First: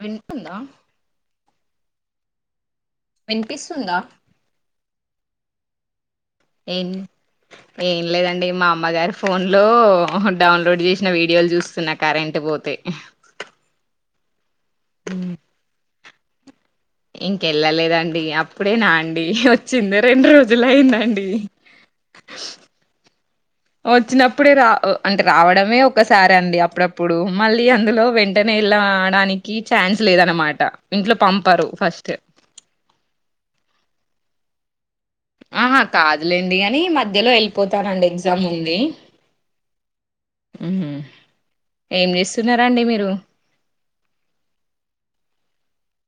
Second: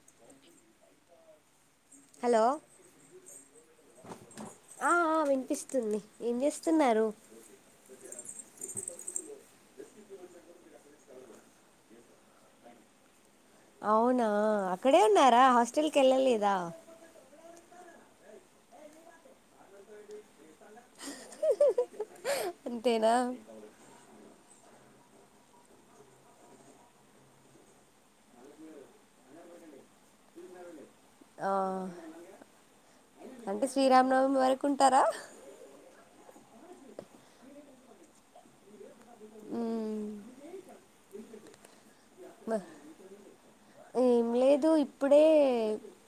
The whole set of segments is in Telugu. వింటుందా హలో వినిపిస్తుందా ఆ ఆ వినిపిస్తుంది ఏం ఏం చేస్తున్నారు ఏం లేదండి మా అమ్మగారి ఫోన్ లో డౌన్లోడ్ చేసిన వీడియోలు చూస్తున్నా కరెంట్ పోతే అవునా అక్కడే ఉన్నారా హాస్టల్ కి వెళ్ళలేదా ఇంకెళ్ళలేదండి అప్పుడే నా అండి వచ్చింది రెండు రోజు అయిందండి అంతేనా వచ్చినప్పుడే రా అంటే రావడమే ఒకసారి అండి అప్పుడప్పుడు మళ్ళీ అందులో వెంటనే వెళ్ళఆడానికి ఛాన్స్ లేదనమాట ఇంట్లో ఆ పంపరు ఫస్ట్ వరకుంటారా ఆహా కాదులేండి గాని మధ్యలో వెళ్ళిపోతానండి ఎగ్జామ్ ఉంది మ్మ్ ఉహుమ్ ఏంచేస్తున్నారండి మీరు ఏం లేదు ఇప్పుడే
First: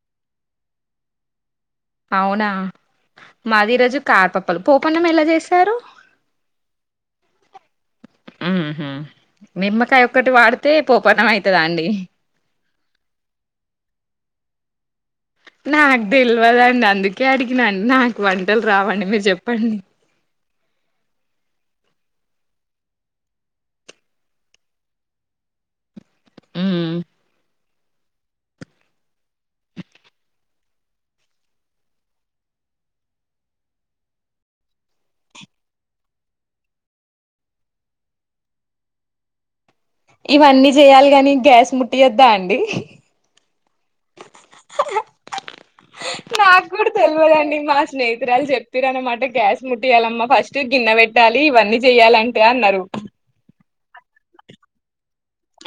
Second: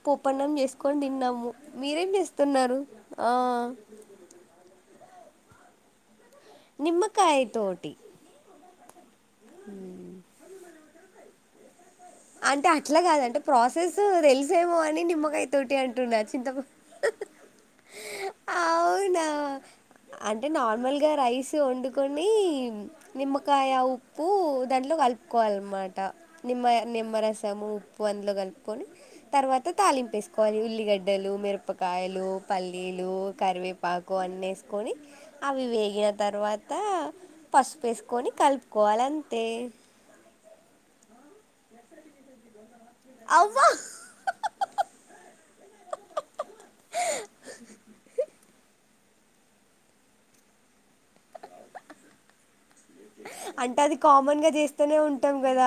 పోపన్నం చేసుకొని తిన్నాము మీరేం అవునా చేస్తున్నారు ఆ మాది ఈరోజు కాతప్పలు పోపన్నం ఎలా చేశారు నిమ్మకాయ తోటి ఉహుమ్ నిమ్మకాయ ఒక్కటి వాడితే పోపనం అయితదా అండి అంటే అట్లా కాద అంటే ప్రాసెస్ తెలిసేమో అని నిమ్మ నాకు తెల్వదండి అందుకే అడిగిన నాకు వంటలు రావండి మీరు అవునా చెప్పండి కొని నిమ్మకాయ ఉప్పు దాంట్లో కలుపుకోవాలన్నమాట నిమ్మ నిమ్మరసం ఉప్పు అందులో కలుపుకొని తర్వాత తాలింపు వేసుకోవాలి ఉల్లిగడ్డలు మిరపకాయలు పల్లీలు కరివేపాకు అన్న వేసుకొని అవి వేగిన తర్వాత పసుపేసుకొని కలుపుకోవాలి అంతే ఇవన్నీ చేయాలి ని గ్యాస్ ముట్టియద్దు అండి అవున నాకు కూడా తెలియదండి మా స్నేహితురాలు చెప్పపిదీ పత్తర అనమాట గ్యాస్ ముట్టియాలమ్మా ఫస్ట్ గిన్నె పెట్టాలి ఇవన్నీ చెయాలంటే అన్నారు అంటే అది కామన్ గా చేస్తూనే ఉంటంది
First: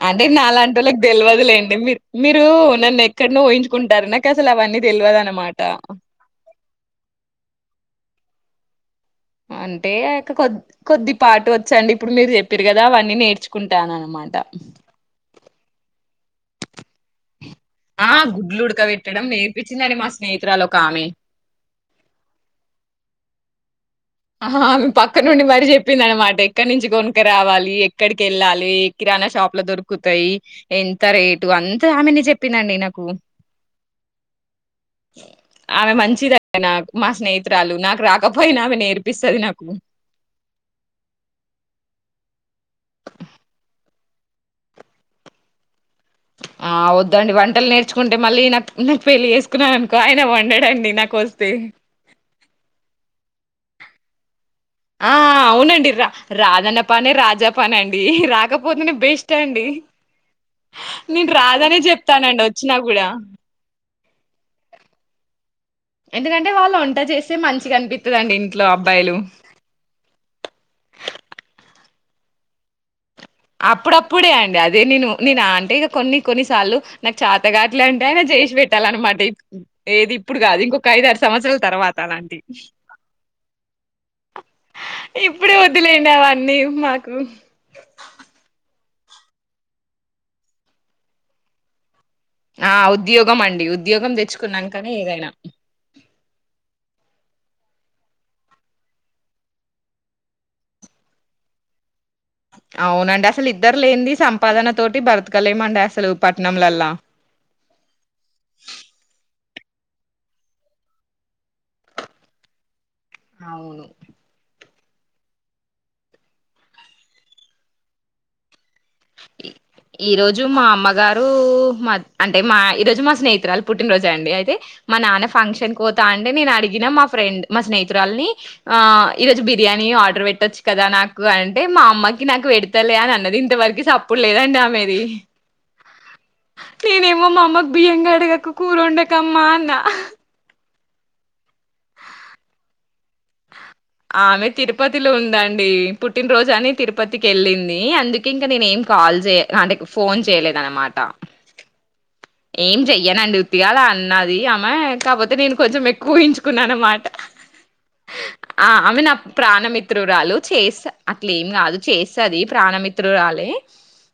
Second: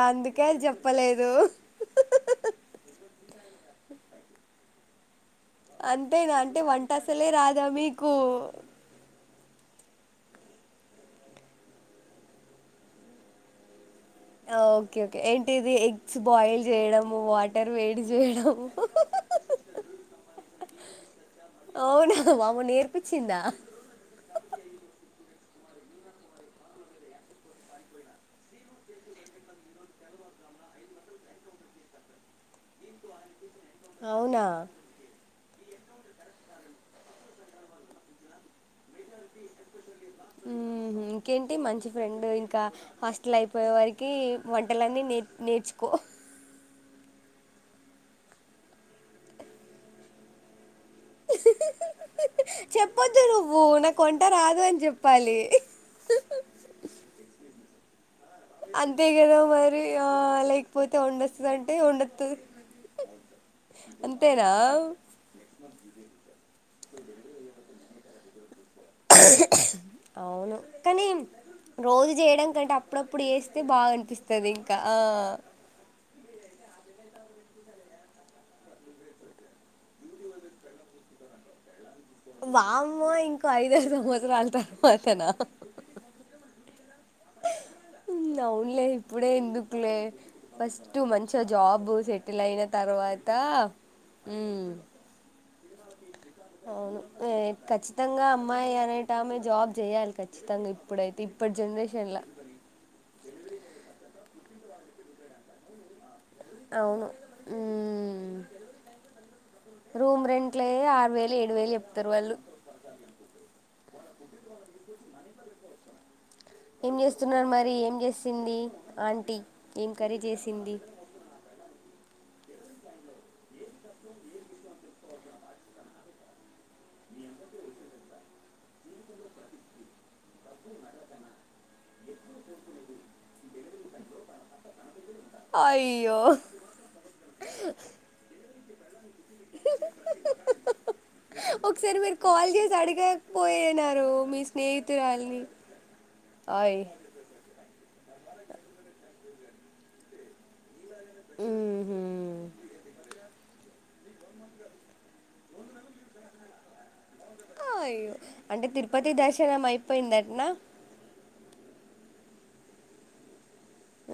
అంటే నాలాంటలకు తెెలివదులేండి మీ మీరు నన్ను ఇక్కడ పోహంచుకుంటారు నా అస అవన్నీ తెలియదనమాట అంతేనా అంటే వంట అసలే రాదా మీకు అంటే ఆయొక్క కొద కొద్ది పాటు వచ్చండి ఇప్పుడు మీరు చెప్పారు కదా అవన్నీ నేర్చుకుంటానండి ఓకే ఓకే ఏంటి ఇది ఎగ్స్ బాయిల్ చేయడంము ఆ గుడ్లు ఉడక పెట్టడం నేర్పించిందండి మా స్నేహితురాలు ఒక ఆమె అవునా మామ నేర్పించిందా ఆ పక్క నుండి మరి చెప్పింది అనమాట ఎక్కడి నుంచి కొనుక రావాలి ఎక్కడికి వెళ్ళాలి ఎక్కి నా షాపు లో దొరుకుతాయి ఎంత రేటు అంత ఆమెని చెప్పిందండి నాకు అవునా ఆమె మంచిదీ నాకు మా స్నేహితురాలు నాకు రాకపోయినా ఆమె నేర్పిస్తది నాకు ఇంకేంటి మంచి ఫ్రెండ్ ఇంకా హాస్టల్ అయిపోయే వారికి వంటలన్నీ నే నేర్చుకో ఆ వదడి వంటలు నేర్చుకుంటే మళ్ళీ నాకు నాకు పెళ్లి చేేసుకున్నా అనుకో ఆయన వండాడండి చెప్పొద్దు నువ్వు నాకు వంట రాదు అని ఆ చెప్పాలి అవునండి రా రాధన్న పానే రాజాపానేండి రాకపోతేనే అంతే బెస్ట్ కదా అండి మరి ఆ లేకపోతే నేను వండొస్తదంటే రాదనే వండొత్తది చెప్తానండి వచ్చినా కూడా అంతేనా ఎందుకంటే వాళ్ళు వంట చేస్తే మంచిగా కనిపిస్తుందిండి ఇంటి అవును కానీ రోజు చేయడం కంటే అప్పుడప్పుడు చేస్తే బాగా అప్పుడప్పుడే అనిపిస్తది అండి ఇంకా అదే ఆ నేను నేను అంటే ఇక కొన్ని కొన్నిసార్లు నాకు చేతగాట్లు అంటే చేసి పెట్టాల అన్నమాట ఏది ఇప్పుడు కాదు ఇంకొక ఐదు సంవత్సరాల సంవత్సరం తర్వాత వామ్మో ఇంకో ఐదారు సంవత్సరాల తర్వాతనా ఇప్పుడే వదిలేండి అవన్నీ ఉ అవున్లే ఇప్పుడే ఎందుకులే ఫస్ట్ మంచిగా జాబ్ సెట్ ఆ ఉద్యోగం అండి ఉద్యోగం ఉమ్, తెచ్చుకున్నాకనే ఏదైనా అవును ఖచ్చితంగా అమ్మాయి అనేట ఆమె జాబ్ చేయాలి ఖచ్చితంగా ఇప్పుడైతే ఇప్పటి జనరేషన్ లో అవునండి అసలు ఇద్దరు లేనింది సంపాదన తోటి బ్రతకలేమండి అసలు పట్నంలల్లా అవును రూమ్ రెంట్లు ఆరు వేలు ఏడు వేలు చెప్తారు వాళ్ళు అవును ఏం చేస్తున్నారు మరి ఏం చేసింది ఆంటీ ఏం కర్రీ ఈరోజు మా చేసింది అమ్మగారు మా అంటే మా ఈ రోజు మా స్నేహితురాలు పుట్టినరోజు అండి అయితే మా నాన్న ఫంక్షన్ కో పోతా అంటే నేను అడిగిన మా ఫ్రెండ్ మా స్నేహితురాలని ఆ ఈరోజు బిర్యానీ ఆర్డర్ పెట్టొచ్చు కదా నాకు అంటే మా అమ్మయి నాకు పెడతలే అని అన్నది ఇంతవరకు సప్పుడు లేదండి ఆమెది ఆయి నేనేమో మా అమ్మకు బియ్యం అడగకు కురోండకమ్మా అన్న ఒకసారి మీరు కాల్ జేసి అడగకపోయేనా ఆమె తిరుపతిలో ఉందండి పుట్టినరోజు అని ఆయ్ తిరుపతికి ఏళ్ళింది. అందుకే ఇంకా నేనేమ్ కా కాల్ జేయ్ నాడేక్ ఫోన్ చేయలేదనమాట హుహ్ ఏం జేయనండి ఉతిగాలా అన్ నాది అమె కాకపోతే నేను కొంచెం ఎక్కువ ఊహిచ్చుకున్నా అన్నమాట అయ్యో అంటే ఆ ఆమే తిరుపతి నా దర్శనం ప్రాణమిత్రురాలు అయిపోయిందటనా చేసా అట్లేమ్ ఇంగాదు చేస్తది ప్రాణమిత్రురాలే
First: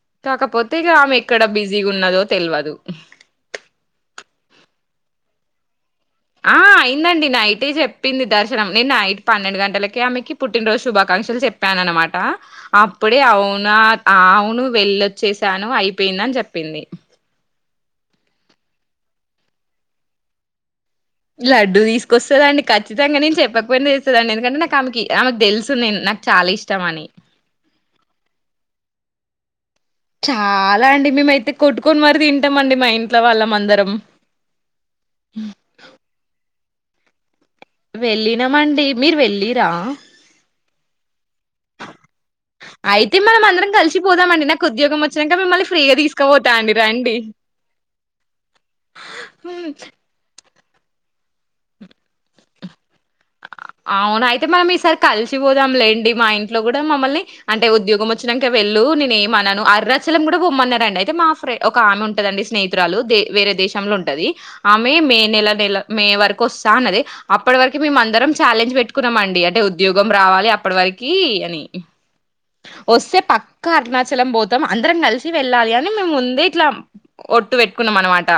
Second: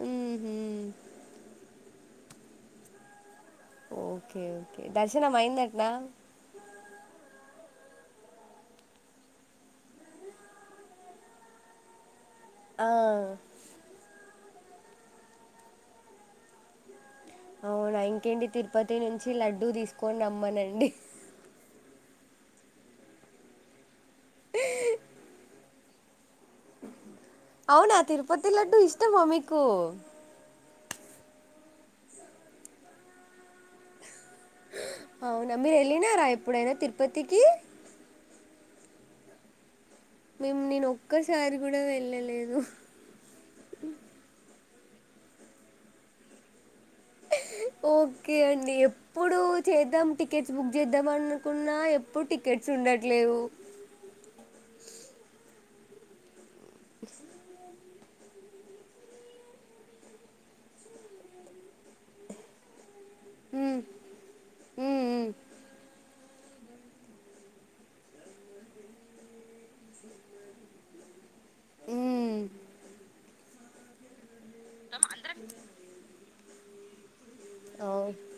ఊహు కాకపోతే ఇగా ఆమె ఎక్కడ బిజీగు ఉన్నదో తెల్వదు ఒకే ఒకే దర్శనమైందాట్నా ఆ అయిందండి నైటే జేప్పింది. దర్శనం నీన్ నైట్ పన్నెండు గంటలకే ఆమెకి పుట్టినరోజు శుభాకాంక్షలు చెప్ ప్యాన్ అనమాట ఆ అప్పుడే అవునా అవును వెళ్లొచ్చేసాను అయిపోయిందని జేప్పింది. అవునా ఇంకేంటి తిరుపతి నుంచి లడ్డూ తీసుకొని రమ్మనండి. లడ్డు తీసుకొస్తుందండి కచ్చితంగా నే చెప్పకపోయినా తెస్తాదండి. ఎందుకంటే నాకు ఆమెకి ఆమెకు దేలుస్ కునినాక్ అవునా తిరుపతి లడ్డు ఇష్టమా మీకు. చాలా అండి. మీమైతే కొట్టుకొని మరి తింటామండి. మా ఇంట్లో వాళ్ళమ్ అందరం. అవునా మీరు ఏళ్ళినారా ఎప్పుడైనా తిరుపతికి. ఏళ్ళినామండి మీరు వెళ్ళిరా మీమ్ నీను ఒక్కసారి కూడా వెళ్ళలేదు. కుద్యోగం వచ్చినాక మిమల్ని ఫ్రీగా తీసుకోపోతాండి. ఓకే అండి ఎప్పుడు చేద్దాం టికెట్. బుక్ జేద్దాం అనుకున్న ఎప్పుడు టికెట్స్ ఉండట్లేవు. అవునా అయితే మనం ఈసారి కాల్చిపొద్ధంలెండి. మా ఇంట్లో కూడా మమ్మల్ని అంటే ఉద్యోగ్. గో మొచ్చినాక వెళ్ళు నీన్ ఏమన్నాను. అరణాచలం కూడా పోమాన్నారండి. అయితే మాఫ్రె ఒక ఆమె ఉంటదండి స్నేహితురాలు దే వేరే ఉమ్, దేశంలో ఉంటది ఆమె ఉమ్, మే ఉమ్, నెల నెల మే వరకు. కొసా అన్నది అప్పటి వరకు మీమందరం. ఛాలెంజ్ పెట్టుకున్నామాండి అంటే ఉద్యోగం రావాలి అప్పటి వరకి అని. ఉమ్, కారుణాచలం పోతాం అందరం కలిసి వెళ్ళాలి అని మీముందే ఇట్లా. ఒట్టు పెట్టుకున్నాం అనమాట.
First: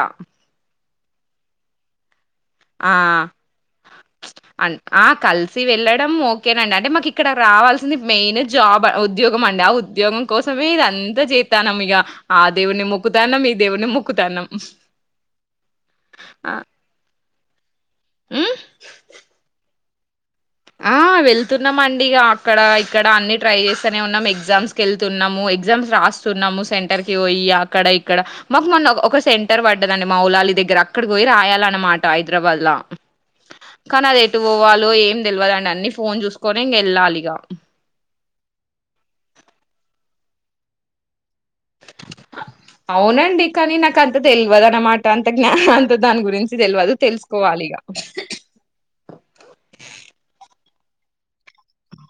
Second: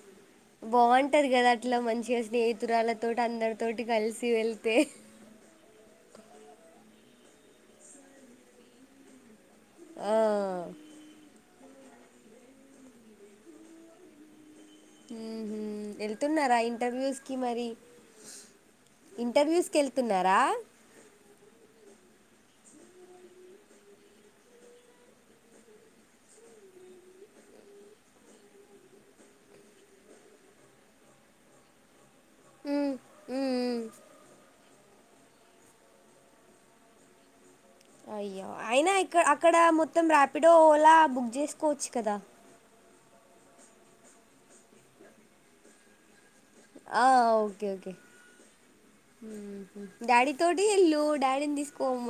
ఉంటది కదా అట్లా మంచిగా స్నేహితురాలతోటి ఆ అందరి తోటి కలిసి వెళ్తే. కేనండి అంటే మాకు ఇక్కడ రావాల్సింది మెయిన్ జాబ్ ఉద్యోగ్ గుమండా ఆ, ఉద్యోగం కోసమే ఇదంతా జేత్ ధనము ఇగా ఆ దేవుని మొకుతానం ఈ దేవుని మొకుతానం. హుహూ ఏళ్తున్నారా ఇంటర్వ్యూస్ కి మరి. ఉమ్ ఇంటర్వ్యూస్క్ వెళ్తున్నారా. ఆ వెళ్తున్నామండి. ఇగా అక్కడ ఇక్కడ అన్ని ట్రై చేస్తేనే ఉన్నాం ఎగ్జామ్స్ ఏళ్తునామండి ఎగ్జామ్స్ రాస్తున్నాము. సెంటర్ కి పోయి అక్కడ ఇక్కడ మాకు మొన్న ఒక సెంటర్ పడ్డదండి. మవ్ లాలి దగ్గర అక్కడి పోయి రాయాలన్నమాట హైద్రావాద్ లా ఉమ్, ఉమ్, ఉమ్. కానీ అది ఎటు పోవాలో ఏం. తెల్వదండి అన్ని ఫోన్ చూసుకొనే ఇంగా ఏళ్ళాలి ఇగా. అయ్యో అయినా ఇక్క అక్కడ మొత్తం ర్యాపిడో ఓలా బుక్ చేసుకోవచ్చు కదా. అవునండి. కానీ నాకు అంత తెల్వదు అన్నమాట అంత జ్ఞా అంత దాని గురించి. తెల్వదు ఆ తెలుసుకోవాలి ఒకే ఇగ ఒకే డాడీ తోట్ ఏహేలు డాడీన్ దిస్కోమ్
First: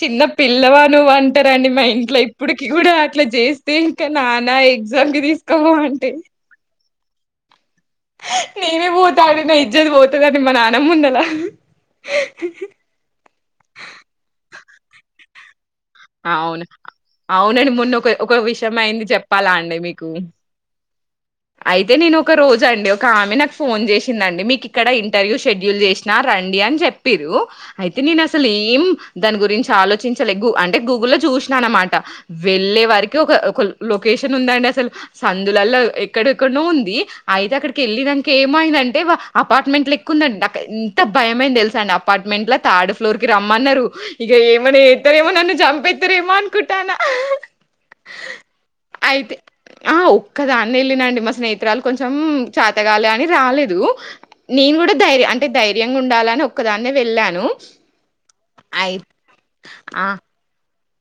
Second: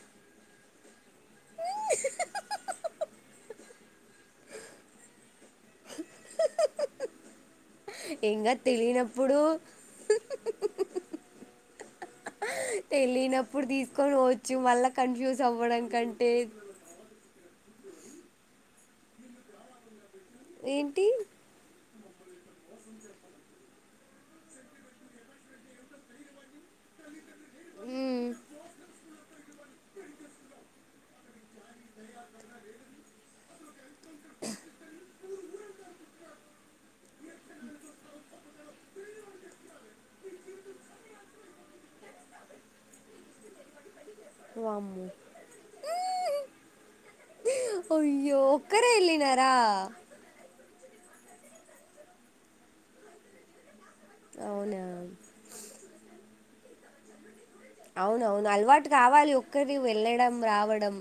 చిన్న పిల్లవా నువన్ అంటారండి మా ఇంట్లో ఇప్పడుకి కూడా అట్లా జేస్. దీనకే నాన్న ఎగ్జామ్ కి తీసుకోవో అంటే. ఇంకా నీనే తెలియనప్పుడు పోతాడినా ఇజత్ పోతదాని మా నాన్న ముందలా. తెలియనప్పుడు తీసుకొని పోవచ్చు మళ్ళా కన్ఫ్యూజ్ అవడం అవును అవునండి మొన్న ఒక ఒక విషయం అయింది చెప్పాలా అండి మీకు ఏంటి అయితే నేను ఒక రోజు అండి ఒక ఆమె నాకు ఫోన్ చేసింది అండి మీకు ఇక్కడ ఇంటర్వ్యూ షెడ్యూల్ చేసినా రండి అని చెప్పిరు అయితే నేను మ్మ్. అసలు ఏం దాని గురించి ఆలోచించలే అంటే గూగుల్లో లో చూసినామ్ అనమాట వెళ్ళే వారికి ఒక లొకేషన్ ఉందండి అసలు సందులలో ఎక్కడెక్కడనో ఉంది అయితే అక్కడికి వెళ్ళాక ఏమైందంటే అపార్ట్మెంట్ ఎక్కుందండి అక్కడ ఎంత భయమైంది తెలుస అండి అపార్ట్మెంట్ల థర్డ్ ఫ్లోర్ కి రమ్మన్నారు ఇగ ఏమని వామ్మో చేతారేమో నన్ను జంప్ అయితారేమో అన్కుటానా అయ్యో ఒక్కరే వెళ్ళనారా అ వెళ్ళినండి మా స్నేహితురాలు కొంచెం చేతగాలే అని రాలేదు నేను అవునా కూడా ధైర్యం అంటే ధైర్యంగా ఉండాలని ఒక్కదాన్నే వెళ్ళాను అవునవును అలవాటు అయి కావాలి ఒక్కరి ఆ వెళ్ళడం రావడం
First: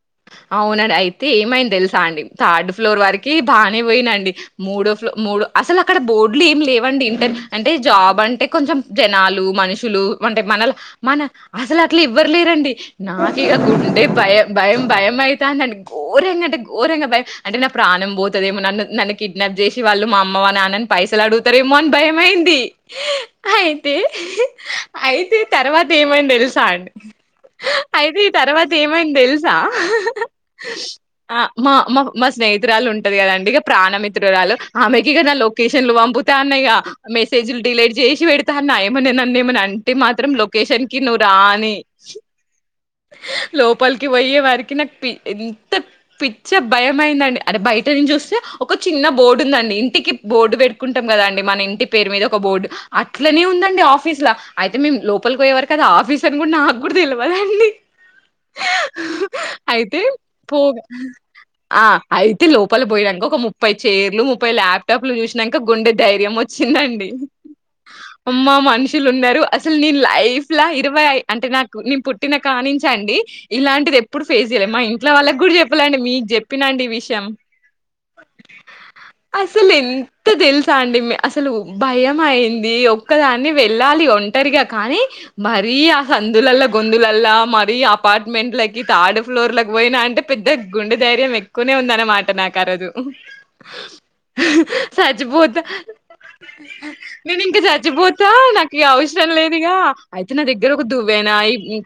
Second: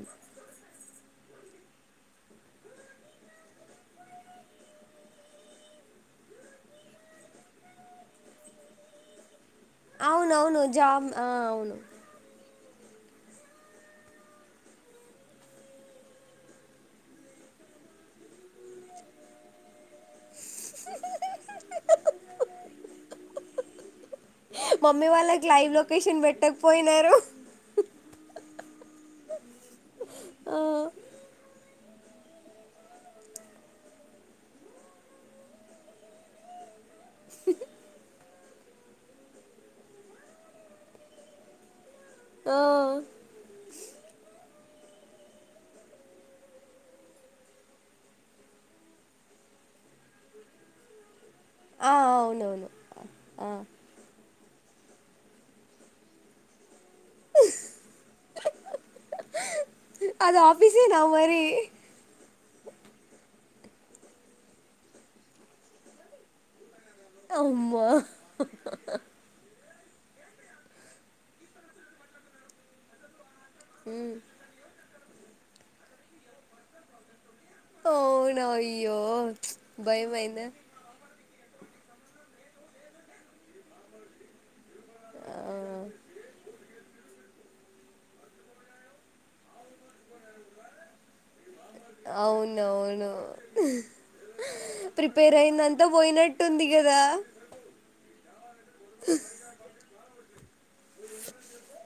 అవునండి అయితే ఏమైంది తెలుసా అండి థర్డ్ ఫ్లోర్ వరకి బాగానే పోయినండి మూడో ఫ్లో మూడో అసలు అక్కడ బోర్డులు ఏమి లేవండి ఇంటర్ అంటే జాబ్ అంటే కొంచెం జనాలు మనుషులు అంటే అవునవును మనలా జాబ్ మన ఆ అవును అసలు అట్లా ఎవ్వరులేరండి నాకిగ గుండె భయం భయం భయం అయితాందండి ఘోరంగా అంటే ఘోరంగా భయం అంటే నా ప్రాణం పోతదేమో నన్ను నన్ను కిడ్నాప్ చేసి వ వాళ్ళు మా అమ్మ వా నాన్నని పైసలు అడుగుతారేమో అని భయమయింది అయితే మమ్మీ అయితే వాళ్ళకి లైవ్ తర్వాత లొకేషన్ ఏమనయింది తెలుసా అండి పెట్టకపోయినారు అయితే ఈ తర్వాత ఏమైంది తెలుసా ఆ ఆ మా మా మా స్నేహితురాలు ఉంటది కదండి ఇక ప్రాణమిత్రురాలు ఆమెకి ఇగ నా లొకేషన్లు పంపుతా ఉన్నాయి ఇగ మెసేజ్లు డిలీట్ చేసి పెడతాన్నాయమని నన్నేమన్నా అంటే మాత్రం లొకేషన్కీ నువ్వు రా అని ఆ లోపల్కి వొయె వరికి నా ఎంత పిచ్చే భయం అయిందండి అదే బయట నుంచి వస్తే ఒక చిన్న బోర్డు ఉందండి ఇంటికి బోర్డు పెట్టుకుంటాం కదా అండి మన ఇంటి ఆ పేరు మీద ఒక బోర్డు అవునవును అట్లనే ఆ ఉందండి ఆఫీస్ ల అయితే మేము లోపలికి పోయేవారు కదా ఆఫీస్ అని కూడా నాకు కూడా తెలివదండి అయితే అది పోగ్ ఆఫీసేనా మరి ఆ అయితే లోపల పోయినంక ఒక ముప్ప్ ముప్పైచైర్లు ముప్పై ల్యాప్టాప్లు చూసినాక గుండెధైర్యం వచ్చి వచ్చిందండి అమ్మా అమ్మా మనుషులు ఉన్నారు అస్ అసలు నీ లైఫ్ లా ఇరవై అంటే నాకు నే పుట్టిన కానించండి ఇలాంటిది ఎప్పుడు ఫేస్ మా ఇంట్లో వాళ్ళకి కూడా చెప్పలేఅండి మీకు చెప్పినాండి ఈ విషయం అవునాయ్యో అసలు ఎంత భయంమైంద తెలుసా అండి అసలు భయం అయింది ఒక్కదాన్ని వెళ్ళాలి ఒంటరిగా కానీ ఆ మరీ అసలు సందులల గొందులలా మరి అపార్ట్మెంట్లకి తాడు ఫ్లోర్ల కి పోయినా అంటే పెద్ద గుండె ధైర్యం ఎక్కువనే ఉంద అనమాట నాకు అ రోజు అవునవును ప్రిపేర్ చచ్చిపోతా అయిందంతా పోయినట్టుంది కదా నేను ఇంకా చచ్చిపోతా నాకీ అవసరం లేదుగా అయితే నా దగ్గర ఒక దువ్వేనా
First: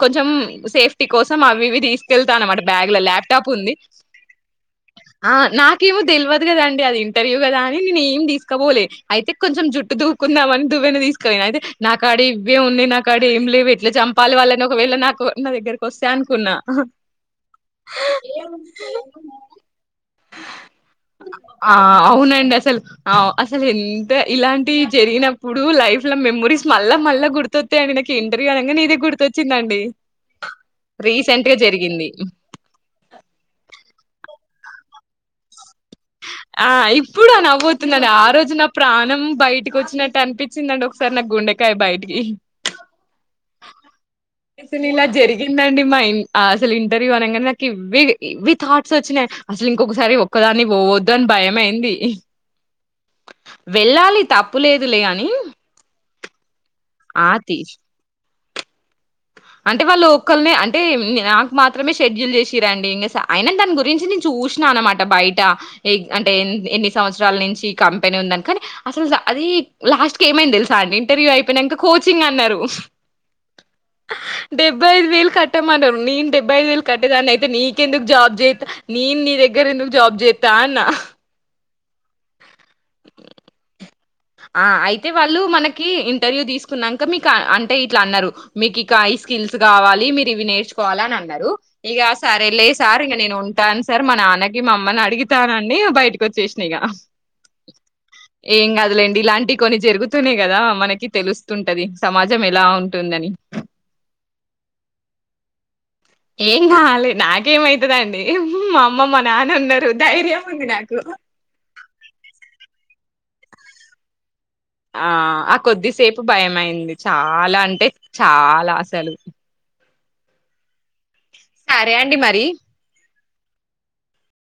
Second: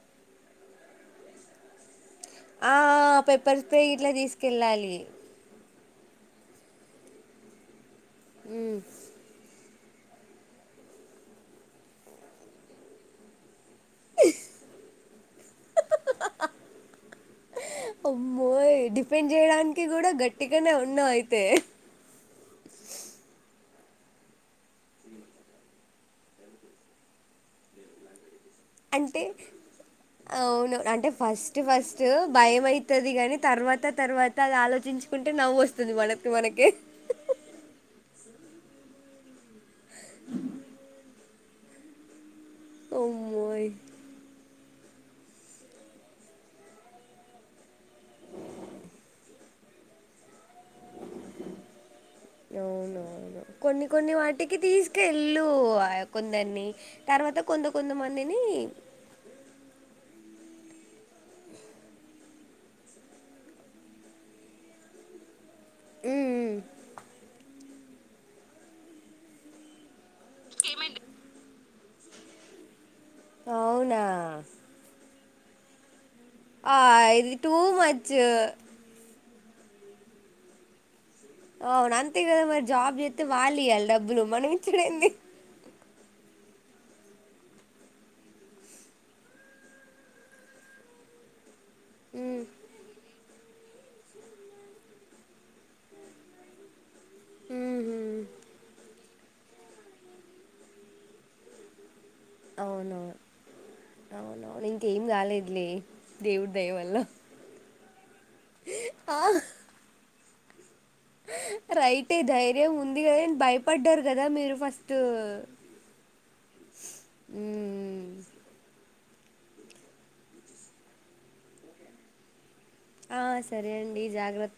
కొంచెం సేఫ్టీ కోసం అవి ఇవి తీసుక్ కెళ్తా అన్నమాట ఆ బ్యాగ్ లో ల్యాప్టాప్ పెప్పర్ ఉంది స్ప్రే ఇట్లా తీసుకెళ్ళాలి ఆ నా ఏమో తెలివదు కద అండి అది ఇంటర్వ్యూ కదా అని నేను ఏం తీసుకోపోలే అయితే కొంచెం జుట్ దువుకుందాంని దువ్వెన తీసుకపొయినా అయితే నా కాడ ఇవ్వే ఉన్నాయి నా కాడ ఏమి లేవు ఎట్లా చంపాల వాళ్ళని ఒకవెళ ఇలా నాకు నా దగ్గరకి వస్తయి అనుకున్నా అమ్మోయ్ డిఫెండ్ చేయడానికి కూడా గట్టిగానే ఉన్నావు అయితే ఆ అవునయ్ అసల్ అసలు ఎంత ఇలాంటి జరిగినప్పుడు లైఫ్ లో మెమోరీస్ మళ్ళా మళ్ళా గుర్తు గుర్తొస్తాయి అండి నాకు ఇంటర్వూ అనగా నాకు ఇదే అంటే గుర్తొచ్చిందండి అవును అంటే రీసెంట్ గా ఫస్ట్ జరిగి ఫస్ట్ భయం అయితది కాని తర్వాత తర్వాత అది ఆలోచించుకుంటే నవ్వు వస్తుంది మనకు ఆ ఇప్పుడు అ నవోతున్న ఆ రోజు నా ప్రాణం బయట్ కొచ్చినట్టు అనిపించిందండి ఒకసారి నాకు గుండెకాయ బయటికి అమ్మోయ్ అసలు ఇలా జరిగిందండి మా ఇ అసలు ఇంటర్వ్యూ అనగానే నాకు ఇ ఇవి థాట్స్ వచ్చినాయి అసలు ఇంకొకసారి ఒక్కదాని పోవద్దు అని భయం అయింది అవునవును కొన్ని కొన్ని వాటికి తప్పులేదులే అని తీసుకెళ్ళు కొందరిన్ని తర్వాత ఆతి కొంత కొంతమందిని అంటే వాళ్ళ ఒక్కలనే అంటే నాకు మాత్రమే షెడ్యూల్ చేసిరండి ఇంగా సా అయిన దాని గురించి నేను చు చూసినా అనమాట బయట ఎ అంటే మ్మ్ ఎని ఎన్ని సంవత్సరాల నుంచి కంపెనీ ఉందని కాని అసలు అది లాస్ట్ కి ఏమైంది తెలుసా అండి ఇంటర్వ్యూ అయిపోయినంకా కోచింగ్ అన్నారు. అవునా డెబ్బై ఐదు వేలు కట్టమన్నారు నేను డెబ్బై ఐదు ఆ వేలు కట్టేదాన్ని ఇది అయితే టూ నీకెందుకు మచ్ జాబ్ చేత్త నేను నీ దగ్గర ఎందుకు జాబ్ చేత్తా అన్న ఆహ్ అవునా, అంతే కదా మరి జాబ్ చేత్తే వాళ్ళు ఇయ్యాలి డబ్ ఆహ్ అయితే వాళ్ళు మనకు కీ ఇంటర్వ్యూ తీసుకునంకా మీకు అంటే ఇట్లా అన్నారు మీకు ఇక ఈ స్కిల్స్ కావాలి మీరు ఇవి నేర్చు కోవాల అని అన్నారు ఇక మ్మ్ సరేలే సార్ ఇంగా నేను ఉన్ ఉంటాన్ సార్ మా నాన్నకి మా అమ్మని అడిగుతానని బయటకి వచ్చేసినా ఇగా మ్మ్ ఏం కదులేండి ఇలాంటివి కొన్ని జరుగుతునే కదా మనకి తెలుస్తుంటది సమాజం ఎలా అవును ఉంటుందని అవునవును ఇంకేం కాలేదు లే ఏం కావాలి నాకేమైతదండి మా అమ్మ మా ఆ నాన్న ఉన్నారు ధైర్యం ఉంది నాకు రైటే ధైర్యం ఉంది కద అని భయపడ్డారు కదా మీరు ఫస్ట్ ఆహ్ ఆ కొద్దిసేపు భయం అయింది చాలా అంటే మ్మ్ చాలా అసలు సరే అండి మరి ఆ సరే అండి జాగ్రత్